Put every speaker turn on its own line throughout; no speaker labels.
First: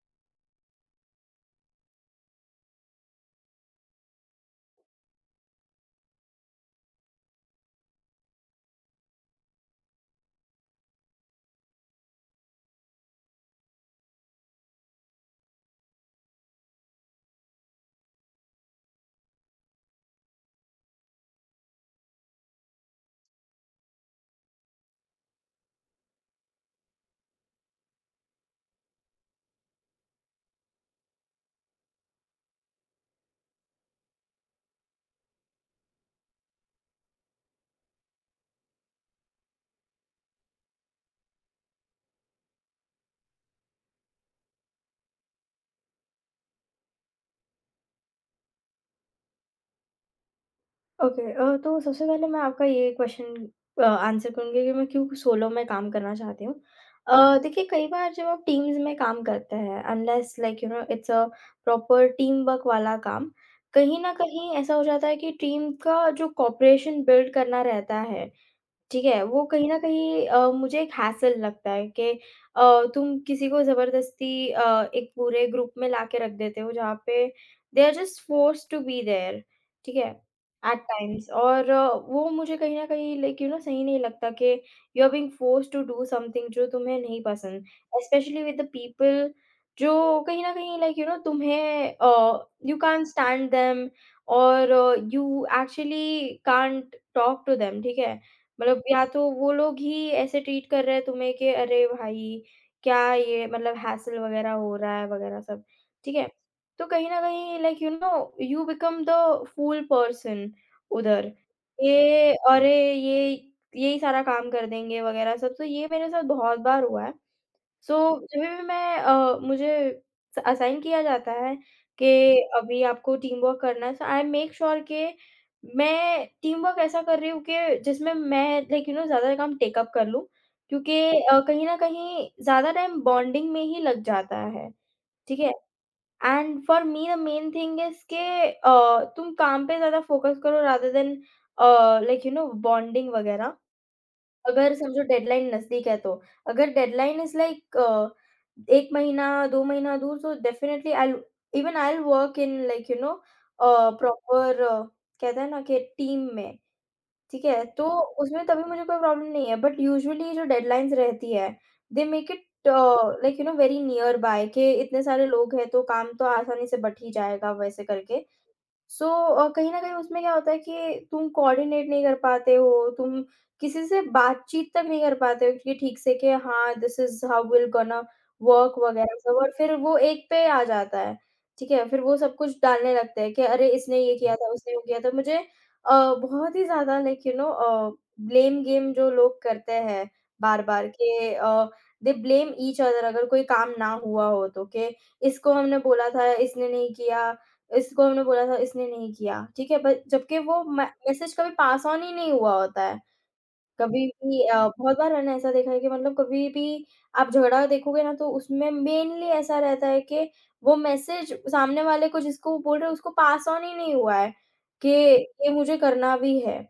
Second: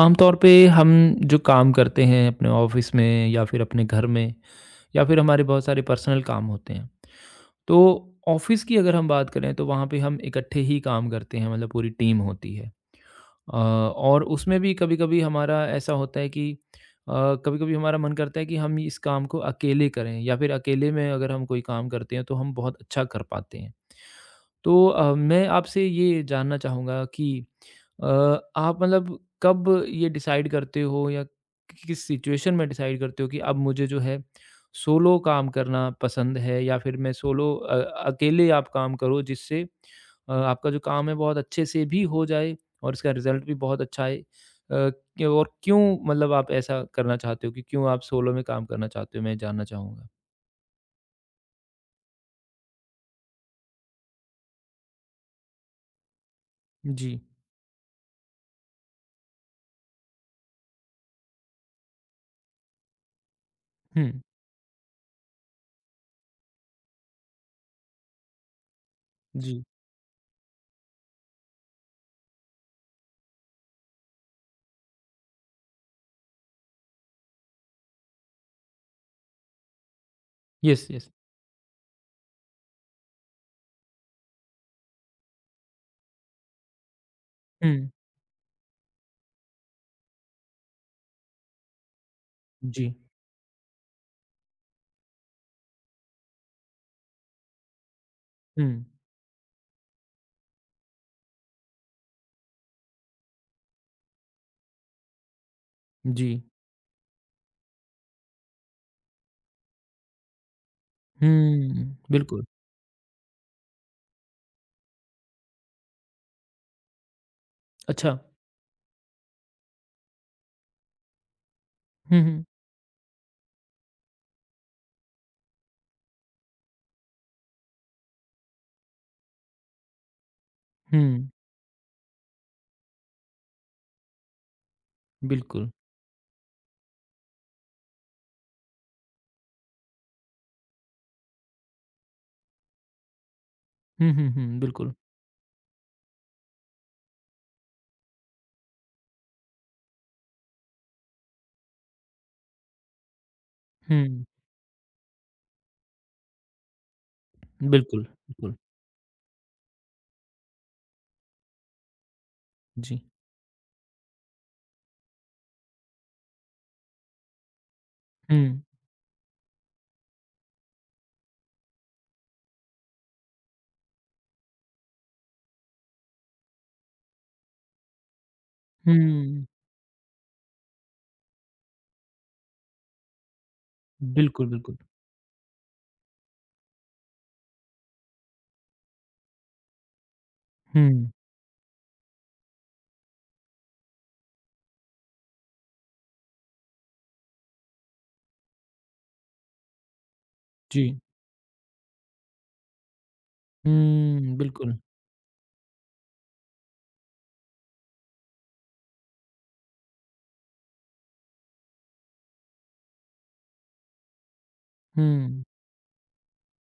आमतौर पे हम जो काम करते हैं अपने ऑफिस में या फिर अपने घर में या फिर हमारे बहुत सारे पर्सनल काम होते हैं तो ऑफिस की अगर हम बात करें तो वहाँ पे हम इकट्ठे ही काम करते हैं मतलब पूरी टीम होती है और उसमें भी कभी-कभी हमारा ऐसा होता है कि अ, कभी-कभी हमारा मन करता है कि हम इस काम को अकेले करें या फिर अकेले में अगर हम कोई काम करते हैं तो हम बहुत अच्छा कर पाते हैं। तो मैं आपसे ये जानना चाहूँगा कि अ, आप मतलब कब ये डिसाइड करते हो या कि किस सिचुएशन में डिसाइड करते हो कि अब मुझे जो है सोलो काम करना पसंद है या फिर मैं सोलो अकेले आप काम करो जिससे आपका जो काम है बहुत अच्छे से भी हो जाए और इसका रिज़ल्ट भी बहुत अच्छा है। क और क्यों मतलब आप ऐसा करना चाहते हो कि क्यों आप सोलो में काम करना चाहते हो? मैं जानना चाहूँगा।
ओके, तो सबसे पहले मैं आपका ये क्वेश्चन आंसर करूँगी कि मैं क्यों सोलो में काम करना चाहती हूँ।
जी।
देखिए कई बार जब आप टीम्स में काम करते हैं unless like you know it's a proper team work वाला काम, कहीं
हुँ,
न कहीं ऐसा हो जाता है कि टीम का जो कोऑपरेशन बिल्ड करना रहता है ठीक है, वो
जी।
कहीं न कहीं मुझे एक हैसल लगता है कि तुम किसी को ज़बरदस्ती एक पूरे ग्रुप में लाके रख देते हो जहाँ पे they are just forced to be there ठीक है, एट
यस, यस।
टाइम्स और वो मुझे कहीं न कहीं लाइक यू नो सही नहीं लगता कि you are being forced to do something जो तुम्हें नहीं पसंद,
हुँ,
स्पेशली विद द पीपल जो कहीं न कहीं लाइक यू नो तुम्हें यू
जी।
कांट स्टैंड देम और you actually can't talk to them ठीक है?
हुँ,
मतलब या तो वो लोग ही ऐसे ट्रीट कर रहे हैं तुम्हें कि अरे भाई, क्या ये मतलब हैसल वगैरह हो रहा है वगैरह सब, ठीक है?
जी।
तो कहीं न कहीं like you know you become the fool person उधर।
हुँ,
ये
बिल्कुल।
अरे ये यही सारा काम कर देंगे वगैरह सब, तो ये मेरे साथ बहुत बार हुआ है। सो
अच्छा।
जो है मैं मुझे स असाइन किया जाता है कि
हुँ, हुँ,
अभी आपको टीम वर्क करना है सो आई मेक श्योर कि मैं टीम वर्क ऐसा कर रही हूँ कि जिसमें मैं लाइक यू नो ज़्यादा काम टेक अप कर लूँ क्योंकि
हुँ,
कहीं न कहीं ज़्यादा टाइम बॉन्डिंग में ही लग जाता है, ठीक है?
बिल्कुल।
And for me the main thing is कि तुम काम पे ज़्यादा फोकस करो rather than a, like you know bonding वगैरह।
हुँ, हुँ, हुँ,
अगर
बिल्कुल।
समझो डेडलाइन नज़दीक है तो, अगर डेडलाइन इज़ लाइक 1 महीना, 2 महीना दूर तो definitely I'll even I will work in like you know
हुँ,
प्रॉपर कहते हैं ना कि टीम में, ठीक है? तो
बिल्कुल,
उसमें
बिल्कुल।
तभी मुझे कोई प्रॉब्लम नहीं है, बट यूजुअली जो डेडलाइन्स रहती है, दे मेक इट
जी।
Like you know very near by के इतने सारे लोग हैं तो काम तो आसानी से बँट ही जाएगा वैसे करके।
हुँ,
सो कहीं न कहीं उसमें क्या होता है कि तुम कोऑर्डिनेट नहीं कर पाते हो, तुम किसी से बातचीत तक नहीं कर पाते हो कि ठीक से कि हाँ, this is how we are gonna work वगैरह सब
हुँ,
और फिर वो एक पे आ जाता है, ठीक है? फिर वो सब कुछ डालने लगते हैं कि अरे! इसने ये किया
बिल्कुल,
था, उसने
बिल्कुल।
वो किया था। मुझे बहुत ही ज़्यादा like you know blame game जो लोग करते हैं बार-बार के
हुँ,
दे ब्लेम ईच अदर अगर कोई काम ना हुआ हो तो, कि इसको हमने बोला था, इसने नहीं किया इसको हमने बोला था, इसने नहीं किया, ठीक है? बट जबकि वो म
जी।
मैसेज कभी पास ऑन ही नहीं हुआ होता है। कभी
हुँ,
भी
बिल्कुल।
बहुत बार मैंने ऐसा देखा है कि मतलब कभी भी आप झगड़ा देखोगे ना तो उसमें मेनली ऐसा रहता है कि वो मैसेज सामने वाले को जिसको वो बोल रहे हैं उसको पास ऑन ही नहीं हुआ है, कि
हुँ,
ये मुझे करना भी है,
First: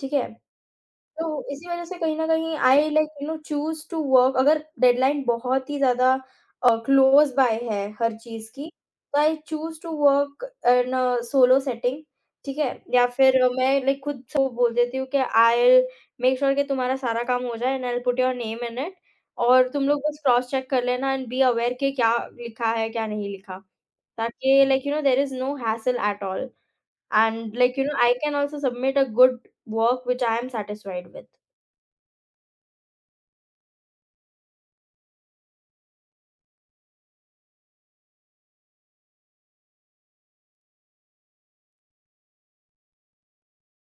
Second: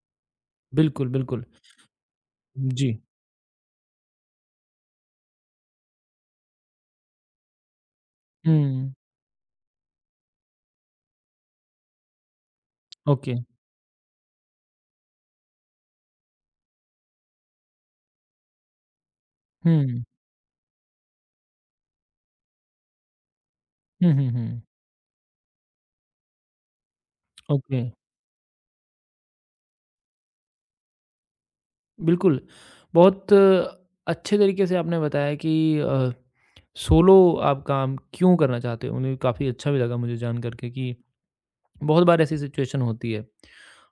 ठीक है?
बिल्कुल,
तो
बिल्कुल।
इसी वजह से कहीं न कहीं आई
जी।
Like you know choose to work अगर डेडलाइन बहुत ही ज़्यादा क्लोज़ बाय है हर चीज़ की,
हुँ,
तो I choose to work in solo setting ठीक है? या
ओके।
फिर मैं लाइक खुद को बोल देती हूँ कि आई विल मेक श्योर कि तुम्हारा सारा काम हो जाए and I will put your name in it और तुम लोग
हुँ।
बस क्रॉस चेक कर लेना एंड बी अवेयर कि क्या लिखा है, क्या नहीं लिखा।
हुँ, हुँ, हुँ।
ताकि like you know there is no hassle at all and like
okay,
you know I can also submit a good work which I am satisfied with.
बिल्कुल। बहुत अच्छे तरीके से आपने बताया कि अ, सोलो आप काम क्यों करना चाहते हो? मुझे काफ़ी अच्छा भी लगा मुझे जान कर के कि बहुत बार ऐसी सिचुएशन होती है।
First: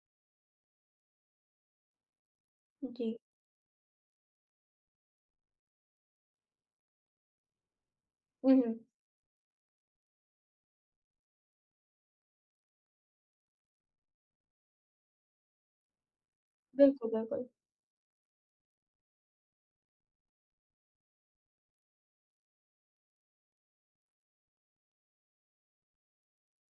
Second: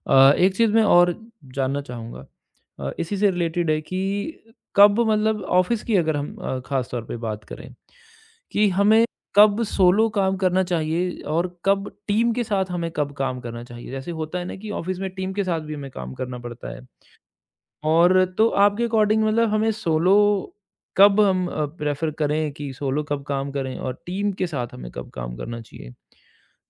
एक चीज़ मैं और जानना चाहूँगा
जी।
इसी से रिलेटेड है कि कब मतलब ऑफ़िस की अगर हम ख़ास तौर पे बात करें
हुँ,
कि
हुँ।
हमें कब सोलो काम करना चाहिए और कब टीम के साथ हमें कब काम करना चाहिए? जैसे होता है ना कि ऑफ़िस में टीम के साथ भी हमें काम करना पड़ता है।
बिल्कुल, बिल्कुल।
और तो आपके अकॉर्डिंग मतलब हमें सोलो कब हम प्रेफ़र करें कि सोलो कब काम करें और टीम के साथ हमें कब काम करना चाहिए?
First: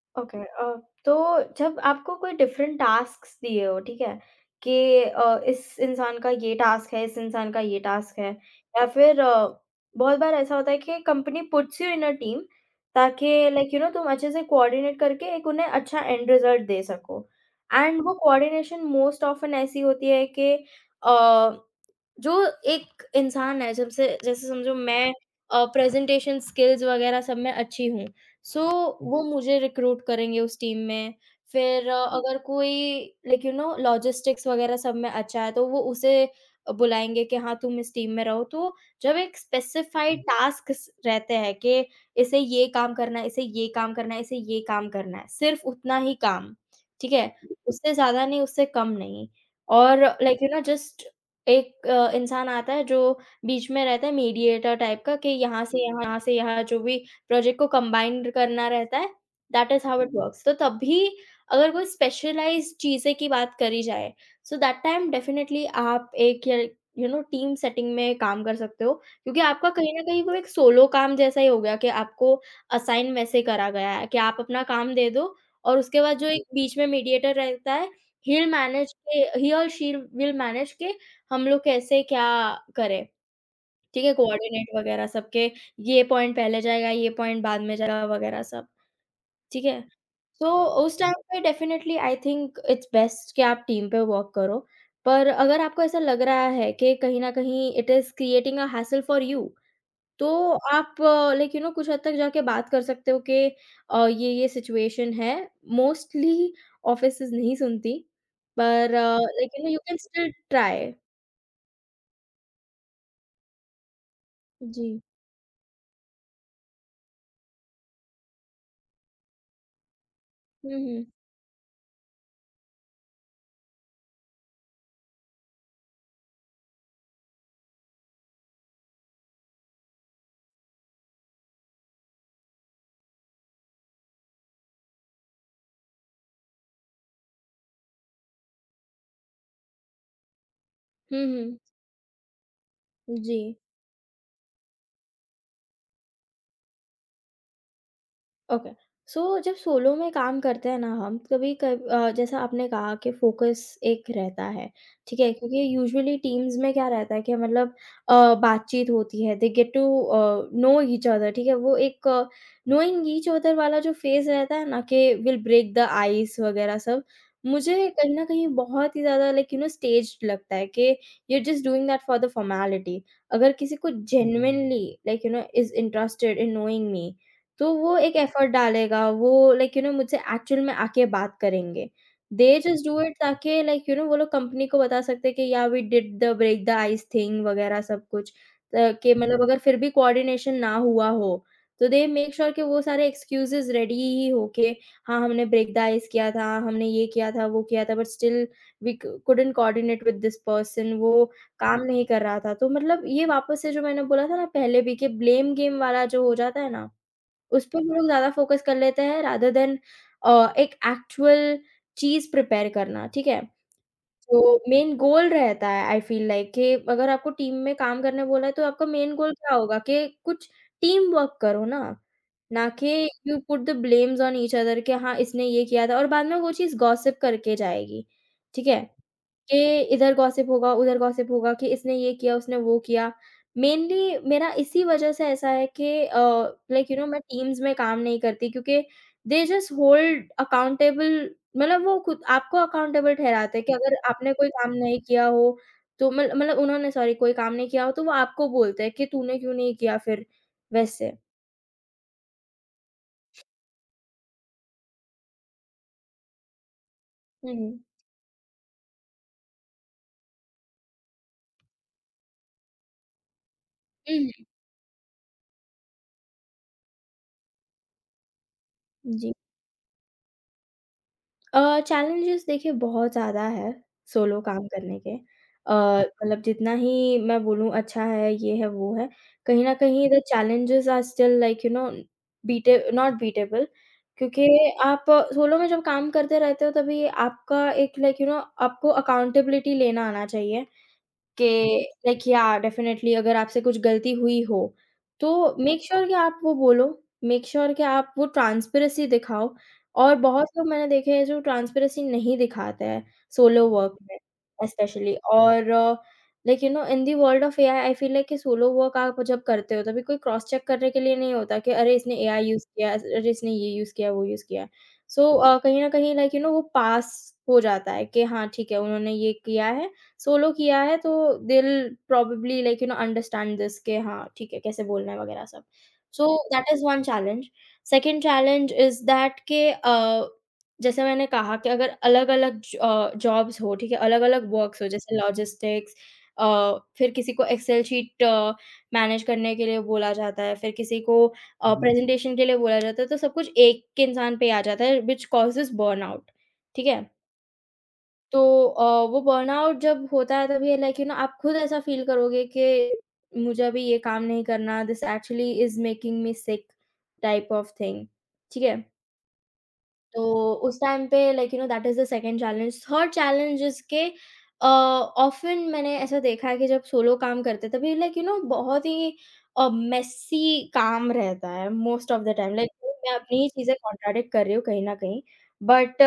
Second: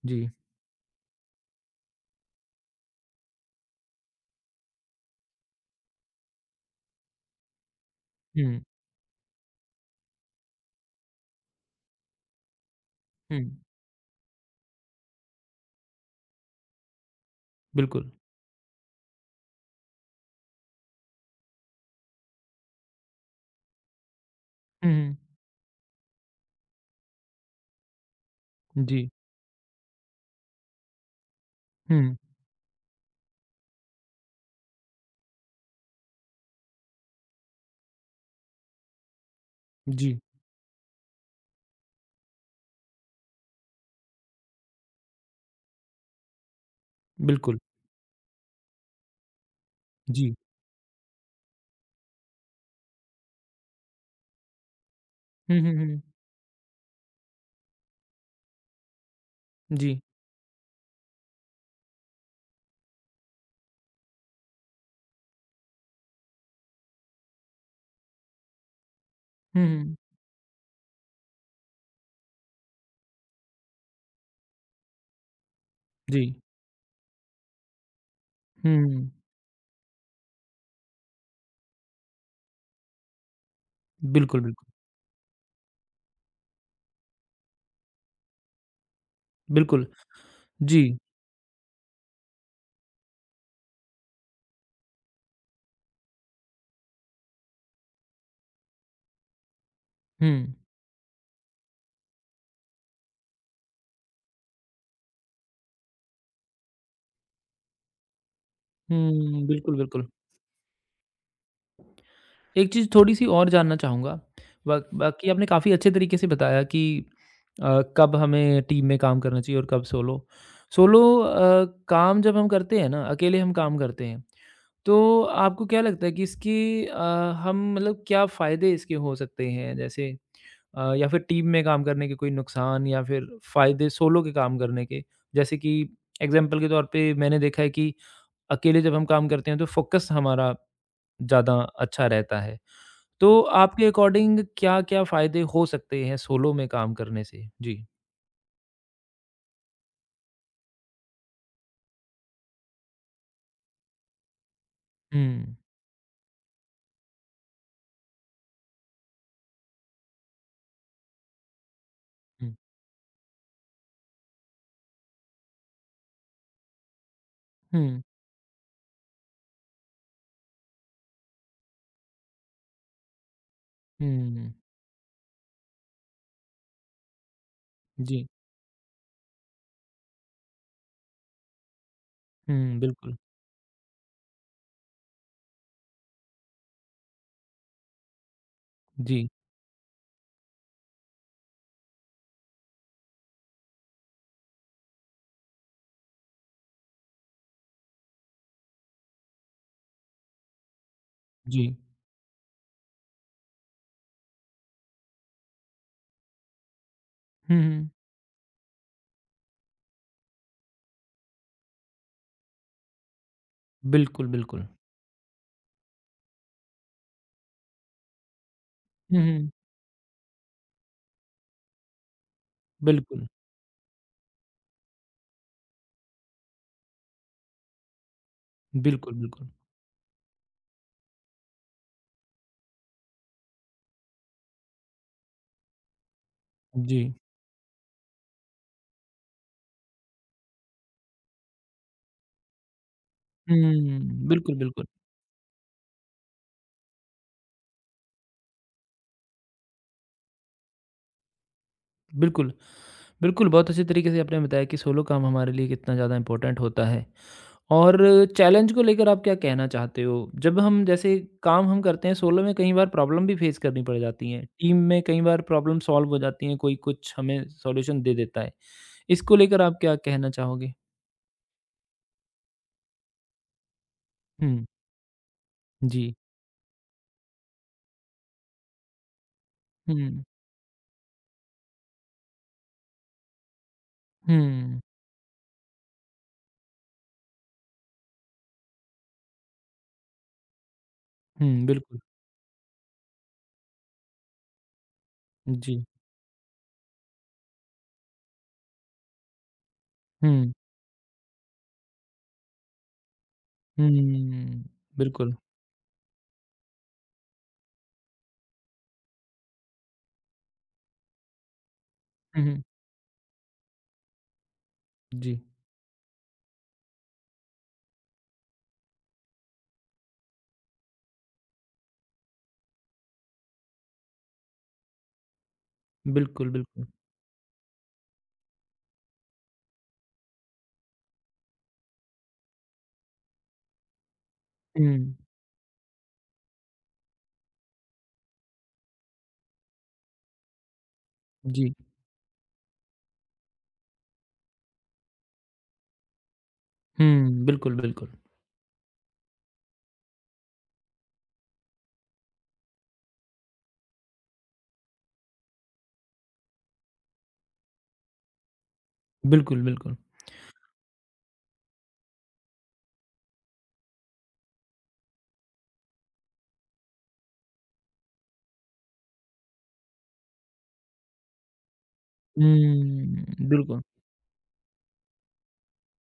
जी।
ओके, तो जब आपको कोई डिफरेंट टास्क्स दिए हो, ठीक है? कि इस इंसान का ये टास्क है, इस इंसान का ये टास्क है
हुँ,
या फिर बहुत बार ऐसा होता है कि company puts you in a team
हुँ,
ताकि लाइक यू नो तुम अच्छे से कोऑर्डिनेट करके एक उन्हें अच्छा एंड रिजल्ट दे सको। एंड
बिल्कुल।
वो कोऑर्डिनेशन मोस्ट ऑफ़न ऐसी होती है कि अ, जो एक इंसान है जब से जैसे समझो मैं
हुँ,
प्रेज़ेंटेशन स्किल्स वग़ैरह सब में अच्छी हूँ। सो
हुँ, जी।
वो मुझे रिक्रूट करेंगे उस टीम में। फिर
हुँ,
अगर कोई लाइक यू नो लॉजिस्टिक्स वगैरह सब में अच्छा है तो वो उसे बुलाएँगे कि हाँ, तुम इस टीम में रहो। तो जब एक स्पेसिफाइड
जी,
हुँ। टास्क्स रहते हैं कि इसे ये काम करना है, इसे ये काम करना है, इसे ये काम करना है, सिर्फ़ उतना ही काम, ठीक है?
बिल्कुल,
उससे ज़्यादा नहीं, उससे कम नहीं। और
जी।
लाइक यू नो जस्ट एक इंसान आता है जो बीच में रहता है मीडिएटर टाइप का कि
हुँ, हुँ, हुँ,
यहाँ से यहाँ जो भी प्रोजेक्ट को कंबाइन्ड करना रहता है, दैट इज़
जी।
How it works. तो तभी अगर कोई स्पेशलाइज़्ड चीज़ें की बात करी जाए, सो दैट टाइम डेफिनिटली आप एक या यू नो टीम सेटिंग में काम कर सकते हो, क्योंकि
हुँ,
आपका
हुँ,
कहीं न कहीं वो एक सोलो काम जैसा ही हो गया कि आपको असाइन वैसे करा गया है कि आप अपना काम दे दो और उसके बाद
जी।
जो एक बीच में मीडिएटर रहता है, ही विल मैनेज
हुँ,
के ही और शी विल मैनेज के हम लोग कैसे क्या करें। ठीक है?
बिल्कुल, बिल्कुल,
कोऑर्डिनेट वगैरह सबके ये पॉइंट पहले जाएगा, ये पॉइंट बाद में जाएगा वगैरह सब, ठीक है?
बिल्कुल,
तो
जी।
उस टाइम पे definitely I think it's best कि आप टीम पे वर्क करो। पर अगर आपको ऐसा लग रहा है कि कहीं न कहीं it is creating a hassle for you,
हुँ,
तो आप लाइक यू नो कुछ हद तक जाके बात कर सकते हो कि ये सिचुएशन है। मोस्टली ऑफिसेज़ नहीं सुनती, पर
हुँ,
लाइक यू नो
बिल्कुल,
यू कैन
बिल्कुल।
Still try.
एक चीज़ थोड़ी-सी और जानना चाहूँगा।
जी।
बाकी आपने काफ़ी अच्छे तरीके से बताया कि कब हमें टीम में काम करना चाहिए और कब सोलो।
हुँ,
सोलो
हुँ।
काम जब हम करते हैं ना, अकेले हम काम करते हैं, तो आपको क्या लगता है कि इसकी हम मतलब क्या फ़ायदे इसके हो सकते हैं? जैसे या फिर टीम में काम करने के कोई नुकसान या फिर फ़ायदे सोलो के काम करने के? जैसे कि एग्ज़ाम्पल के तौर पे मैंने देखा है कि अकेले जब हम काम करते हैं तो फ़ोकस हमारा
हुँ,
ज़्यादा
हुँ।
अच्छा रहता है।
जी।
तो आपके अकॉर्डिंग क्या-क्या फ़ायदे हो सकते हैं सोलो में काम करने से? जी।
ओके। सो जब सोलो में काम करते हैं ना हम कभी कभ जैसा आपने कहा कि फोकस एक रहता है, ठीक है?
हुँ,
क्योंकि यूजुअली टीम्स में क्या रहता है कि मतलब बातचीत होती है, they get to know each other ठीक है? वो एक
हुँ,
नोइंग ईच अदर वाला जो फेज़ रहता है ना कि विल ब्रेक द आइस वगैरह सब, मुझे
हुँ,
कहीं न कहीं बहुत ही ज़्यादा लाइक यू नो स्टेज्ड लगता है कि you are just doing that for the formality अगर किसी को हुँ।
हुँ,
genuinely like you know is interested in knowing me तो वो एक
जी,
एफर्ट डालेगा, वो लाइक यू नो मुझसे एक्चुअल में आके बात करेंगे। दे
हुँ,
जस्ट डू इट
बिल्कुल,
ताकि लाइक यू नो वो लोग कंपनी को बता सकते हैं कि या we did the break the ice thing वगैरह सब कुछ। कि
जी,
मतलब अगर फिर भी कोऑर्डिनेशन ना हुआ हो, तो दे मेक श्योर कि वो सारे एक्सक्यूज़ेज़ रेडी ही हो के हाँ, हमने ब्रेक द आइस किया था, हमने ये किया था, वो किया था बट स्टिल वी क couldn't coordinate with this person वो
जी,
काम नहीं कर रहा था। तो मतलब ये वापस से जो मैंने बोला था ना पहले भी कि ब्लेम गेम वाला जो हो जाता है ना
हुँ,
उस पे हम
हुँ,
लोग ज़्यादा फ़ोकस कर लेते हैं रादर देन एक एक्चुअल चीज़ प्रिपेयर करना, ठीक है?
बिल्कुल,
तो
बिल्कुल,
मेन गोल रहता है आई फ़ील लाइक कि अगर आपको टीम में काम करने बोला है तो आपका मेन
हुँ,
गोल
हुँ,
क्या होगा कि कुछ टीम वर्क करो ना, ना कि
बिल्कुल,
you put the blames on each other कि हाँ, इसने ये किया था और बाद में वो चीज़ गॉसिप करके जाएगी, ठीक है?
बिल्कुल, बिल्कुल,
कि इधर गॉसिप होगा, उधर गॉसिप होगा कि इसने ये किया, उसने वो किया। मेनली मेरा इसी वज़ह से ऐसा है कि लाइक यू
जी,
नो मैं टीम्स में काम नहीं करती क्योंकि दे जस्ट होल्ड अकाउंटेबल मतलब वो खुद आपको अकाउंटेबल ठहराते हैं कि अगर
हुँ,
आपने कोई
बिल्कुल,
काम
बिल्कुल।
नहीं किया हो, तो मल मतलब उन्होंने सॉरी कोई काम नहीं किया हो, तो वो आपको बोलते हैं कि तूने क्यों नहीं किया फिर, वैसे।
बिल्कुल। बिल्कुल, बहुत अच्छे तरीके से आपने बताया कि सोलो काम हमारे लिए कितना ज़्यादा इम्पोर्टेंट होता है।
हुँ।
और चैलेंज को लेकर आप क्या कहना चाहते हो? जब हम जैसे काम हम करते हैं सोलो में कई बार प्रॉब्लम भी फेस करनी पड़
हुँ,
जाती है।
हुँ।
टीम में कई बार प्रॉब्लम सॉल्व हो जाती है, कोई कुछ हमें सॉल्यूशन दे देता है।
जी।
इसको लेकर आप क्या कहना चाहोगे?
चैलेंजेस देखिए बहुत ज़्यादा है, सोलो काम
हुँ,
करने के।
जी।
मतलब जितना ही मैं बोलूँ अच्छा है, ये है, वो है, कहीं न कहीं द
हुँ,
challenges are still like you know beat not beatable क्योंकि
हुँ,
आप सोलो में जब काम करते रहते हो तभी आपका एक लाइक यू नो आपको अकाउंटेबिलिटी लेना आना चाहिए के
हुँ, बिल्कुल।
लाइक या डेफ़िनेटली अगर आपसे कुछ गलती हुई हो, तो मेक
जी।
श्योर कि आप वो बोलो, मेक श्योर कि आप वो ट्रांसपेरेंसी दिखाओ और
हुँ,
बहुत लोग मैंने देखे हैं जो ट्रांसपेरेंसी नहीं दिखाते हैं, सोलो वर्क में
हुँ,
स्पेशली
बिल्कुल।
और like you know in the world of AI I feel like कि सोलो वर्क आप जब करते हो तभी कोई क्रॉस चेक करने के लिए नहीं होता कि अरे इसने
हुँ,
एआई
हुँ,
यूज़ किया है, अरे इसने ये यूज़ किया है, वो यूज़ किया है।
जी।
कहीं न कहीं लाइक यू नो वो पास हो जाता है कि हाँ, ठीक है उन्होंने ये किया है सोलो किया है तो they will probably like you know understand this कि हाँ, ठीक है, कैसे बोलना है वगैरह सब। सो
बिल्कुल,
दैट इज़
बिल्कुल।
One challenge. Second challenge is that के जैसे मैंने कहा कि अगर जॉब्स हो, ठीक है? अलग-अलग वर्क्स हो
हुँ,
जैसे लॉजिस्टिक्स अ, फिर किसी को एक्सेल शीट मैनेज करने के लिए बोला जाता है, फिर किसी को
जी।
जी। प्रेज़ेंटेशन के लिए बोला जाता है, तो सब कुछ एक के इंसान पे ही आ जाता है व्हिच कॉजेज़ बर्नआउट, ठीक है?
हुँ, बिल्कुल, बिल्कुल।
तो अ, वो बर्नआउट जब होता है तभी लाइक यू नो आप खुद ऐसा फ़ील करोगे कि मुझे अभी ये काम नहीं करना, this actually is making me sick type of thing, ठीक है?
बिल्कुल, बिल्कुल।
तो उस टाइम पे like you know that is the second challenge. Third challenge is के ऑफ़न मैंने ऐसा देखा है कि जब सोलो काम करते तभी लाइक यू नो बहुत ही मेस्सी काम रहता है most of the time. Like मैं
हुँ,
अपनी ही चीज़ें
बिल्कुल।
कॉन्ट्राडिक्ट कर रही हूँ कहीं न कहीं। But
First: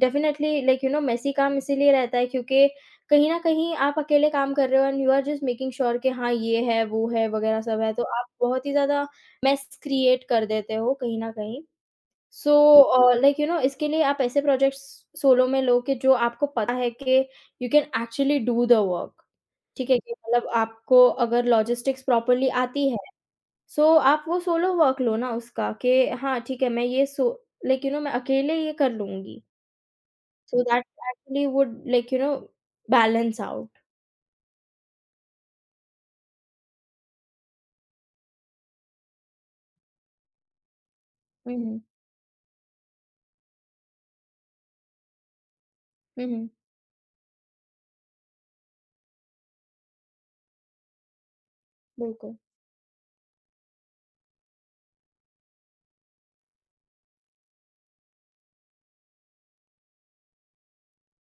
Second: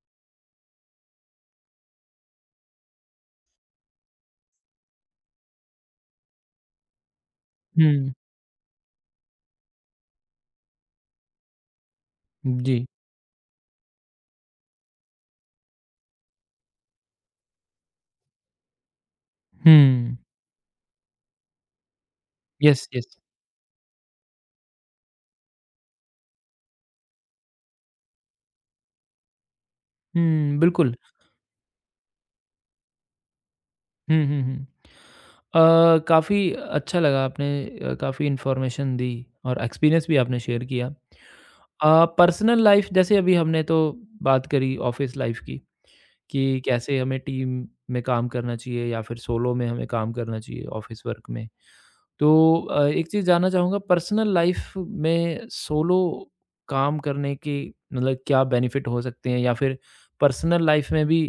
definitely like you know messy काम इसीलिए रहता है क्योंकि कहीं न कहीं आप अकेले काम कर रहे हो and you are just making sure कि हाँ, ये है, वो है वग़ैरह सब है। तो
हुँ,
आप बहुत ही ज़्यादा मेस क्रिएट कर देते हो कहीं न कहीं। सो
जी।
लाइक यू नो इसके लिए आप ऐसे प्रोजेक्ट्स सोलो में लो कि जो आपको पता है कि you can actually do the work. ठीक है कि
हुँ,
मतलब आपको अगर लॉजिस्टिक्स प्रॉपर्ली आती
यस,
है,
यस।
सो आप वो सोलो वर्क लो ना उसका कि हाँ ठीक है मैं ये सो लाइक यू नो मैं अकेले ये कर लूँगी।
हुँ,
सो दैट
बिल्कुल।
Actually would like you know balance out.
हुँ, हुँ, हुँ। काफ़ी अच्छा लगा आपने काफ़ी इन्फॉर्मेशन दी और एक्सपीरियंस भी आपने शेयर किया।
हुँ, हुँ।
पर्सनल लाइफ़ जैसे अभी हमने तो बात करी ऑफ़िस लाइफ़ की
हुँ, हुँ।
कि कैसे हमें टीम में काम करना चाहिए या फिर सोलो में हमें काम करना चाहिए ऑफ़िस वर्क में। तो
बिल्कुल।
एक चीज़ जानना चाहूँगा पर्सनल लाइफ में सोलो काम करने के मतलब क्या बेनिफिट हो सकते हैं या फिर पर्सनल लाइफ में भी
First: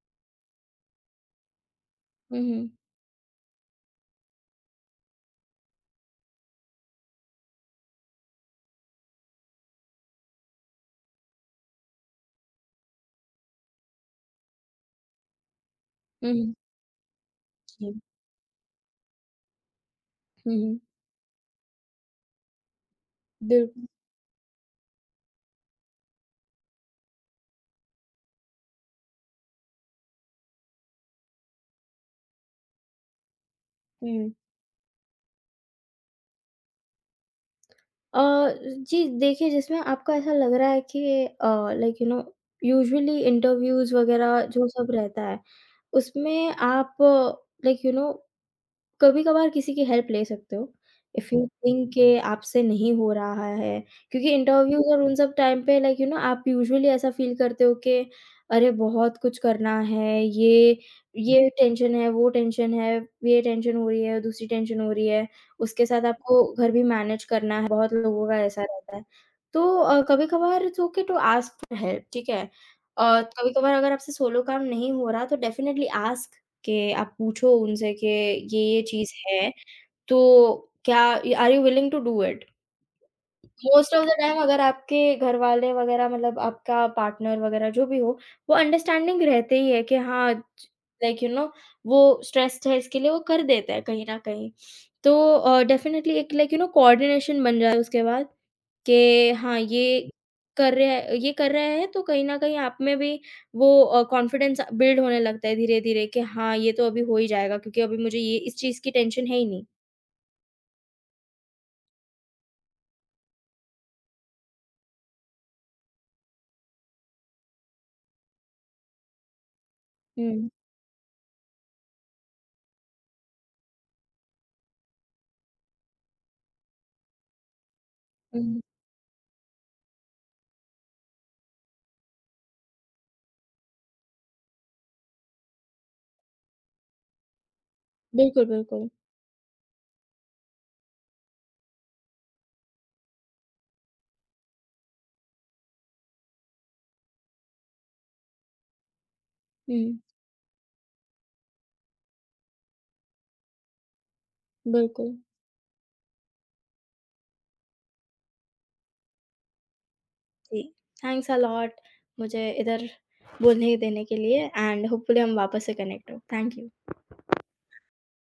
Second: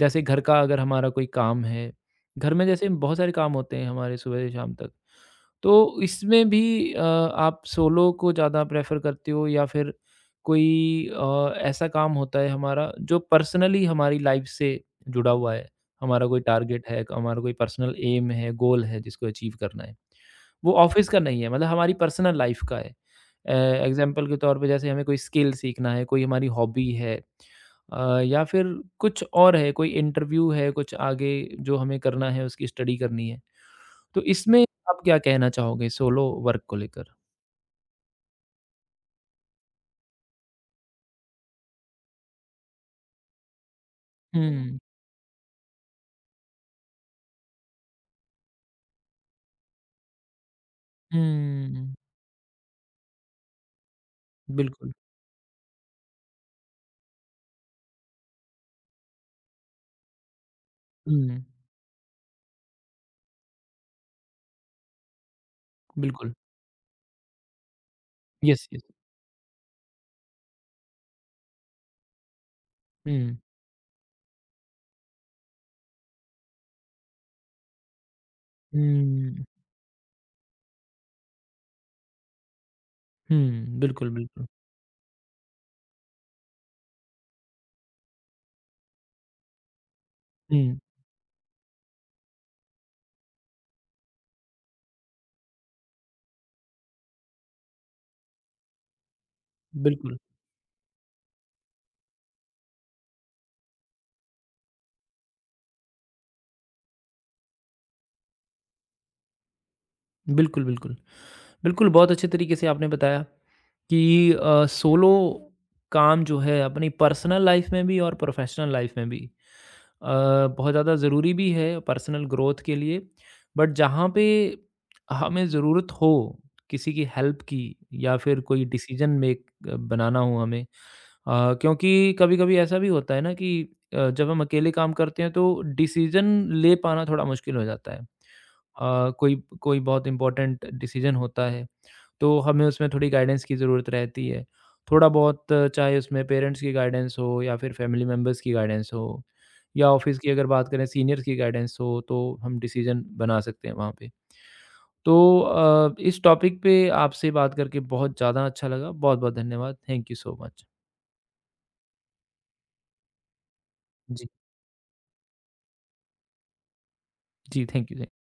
जैसे घर का अगर हमारा कोई काम है
हुँ,
घर में
हुँ।
जैसे बहुत सारे काम होते हैं हमारे सुबह से शाम तक तो इसमें भी आप सोलो को ज़्यादा प्रेफर करते हो या फिर कोई ऐसा काम होता है हमारा जो पर्सनली हमारी लाइफ से जुड़ा हुआ है हमारा
हुँ,
कोई
हुँ।
टारगेट है हमारा कोई पर्सनल
जी।
एम है गोल है जिसको अचीव करना है
हुँ,
वो
हुँ।
ऑफ़िस का नहीं है, मतलब हमारी पर्सनल लाइफ़ का है।
बिल्कुल।
एग्ज़ाम्पल के तौर पे जैसे हमें कोई स्किल सीखना है, कोई हमारी हॉबी है या फिर कुछ और है, कोई इंटरव्यू है, कुछ आगे जो हमें करना है, उसकी स्टडी करनी है। तो
हुँ।
इसमें आप क्या कहना चाहोगे सोलो वर्क को लेकर?
अ, जी देखिए जिसमें आपको ऐसा लग रहा है कि like you know usually interviews वगैरह जो
हुँ,
सब रहता है, उसमें आप लाइक यू नो कभी-कभार किसी की हेल्प ले सकते हो, इफ यू थिंक
हुँ,
के आपसे नहीं हो रहा है, क्योंकि इंटरव्यूज़
बिल्कुल।
और उन सब टाइम पे लाइक यू नो आप यूजुअली ऐसा फ़ील करते हो कि अरे! बहुत कुछ करना है, ये
हुँ,
ये टेंशन है, वो टेंशन है, ये टेंशन हो रही है, दूसरी टेंशन हो रही है, उसके साथ
बिल्कुल।
आपको घर भी मैनेज करना है, बहुत लोगों का ऐसा
यस, यस।
रहता है। तो कभी-कभार it's okay to ask for help ठीक है?
हुँ,
कभी-कभार अगर आपसे सोलो काम नहीं हो रहा तो डेफिनिटली आस्क कि आप पूछो उनसे कि ये चीज़
हुँ,
है, तो क्या are you willing to do it?
हुँ,
मोस्ट ऑफ द
बिल्कुल,
टाइम
बिल्कुल।
अगर आपके घरवाले वगैरह मतलब आपका पार्टनर वगैरह जो भी हो, वो अंडरस्टैंडिंग रहते ही है कि हाँ,
हुँ,
लाइक यू नो वो स्ट्रेस्ड है इसके लिए वो कर देते हैं कहीं न कहीं। तो डेफ़िनेटली एक लाइक यू नो कोऑर्डिनेशन बन जाए उसके बाद। कि हाँ, ये
बिल्कुल,
कर रहे हैं ये कर रहे हैं, तो कहीं न कहीं आप में भी वो कॉन्फिडेंस बिल्ड होने लगता है धीरे-धीरे कि हाँ, ये तो अभी हो ही जाएगा क्योंकि अभी मुझे ये इस चीज़ की टेंशन है ही नहीं।
बिल्कुल, बिल्कुल। बिल्कुल, बहुत अच्छे तरीके से आपने बताया कि सोलो काम जो है अपनी पर्सनल लाइफ में भी और प्रोफेशनल लाइफ में भी
हुँ,
बहुत ज़्यादा ज़रूरी भी है पर्सनल ग्रोथ के लिए बट जहाँ पे हमें ज़रूरत हो किसी की हेल्प की या फिर
हुँ।
कोई डिसीजन मेक बनाना हो हमें क्योंकि कभी कभी ऐसा भी होता है ना कि जब हम अकेले काम करते हैं तो डिसीजन ले पाना थोड़ा मुश्किल हो जाता है
बिल्कुल, बिल्कुल।
कोई कोई बहुत इम्पोर्टेंट डिसीजन होता है तो हमें उसमें थोड़ी गाइडेंस की ज़रूरत रहती है थोड़ा बहुत चाहे उसमें पेरेंट्स की गाइडेंस हो या फिर फैमिली मेम्बर्स की गाइडेंस हो या
हुँ,
ऑफ़िस की अगर बात करें सीनियर्स की गाइडेंस हो तो हम डिसीज़न बना सकते हैं वहाँ पे।
बिल्कुल।
तो इस टॉपिक पे आपसे बात करके बहुत ज़्यादा अच्छा लगा। बहुत-बहुत धन्यवाद। थैंक यू सो
जी,
मच।
थैंक्स अ लॉट मुझे इधर बोलने देने के
जी,
लिए एंड होपफुली हम वापस से कनेक्ट हों। Thank you.
जी थैंक यू, थैंक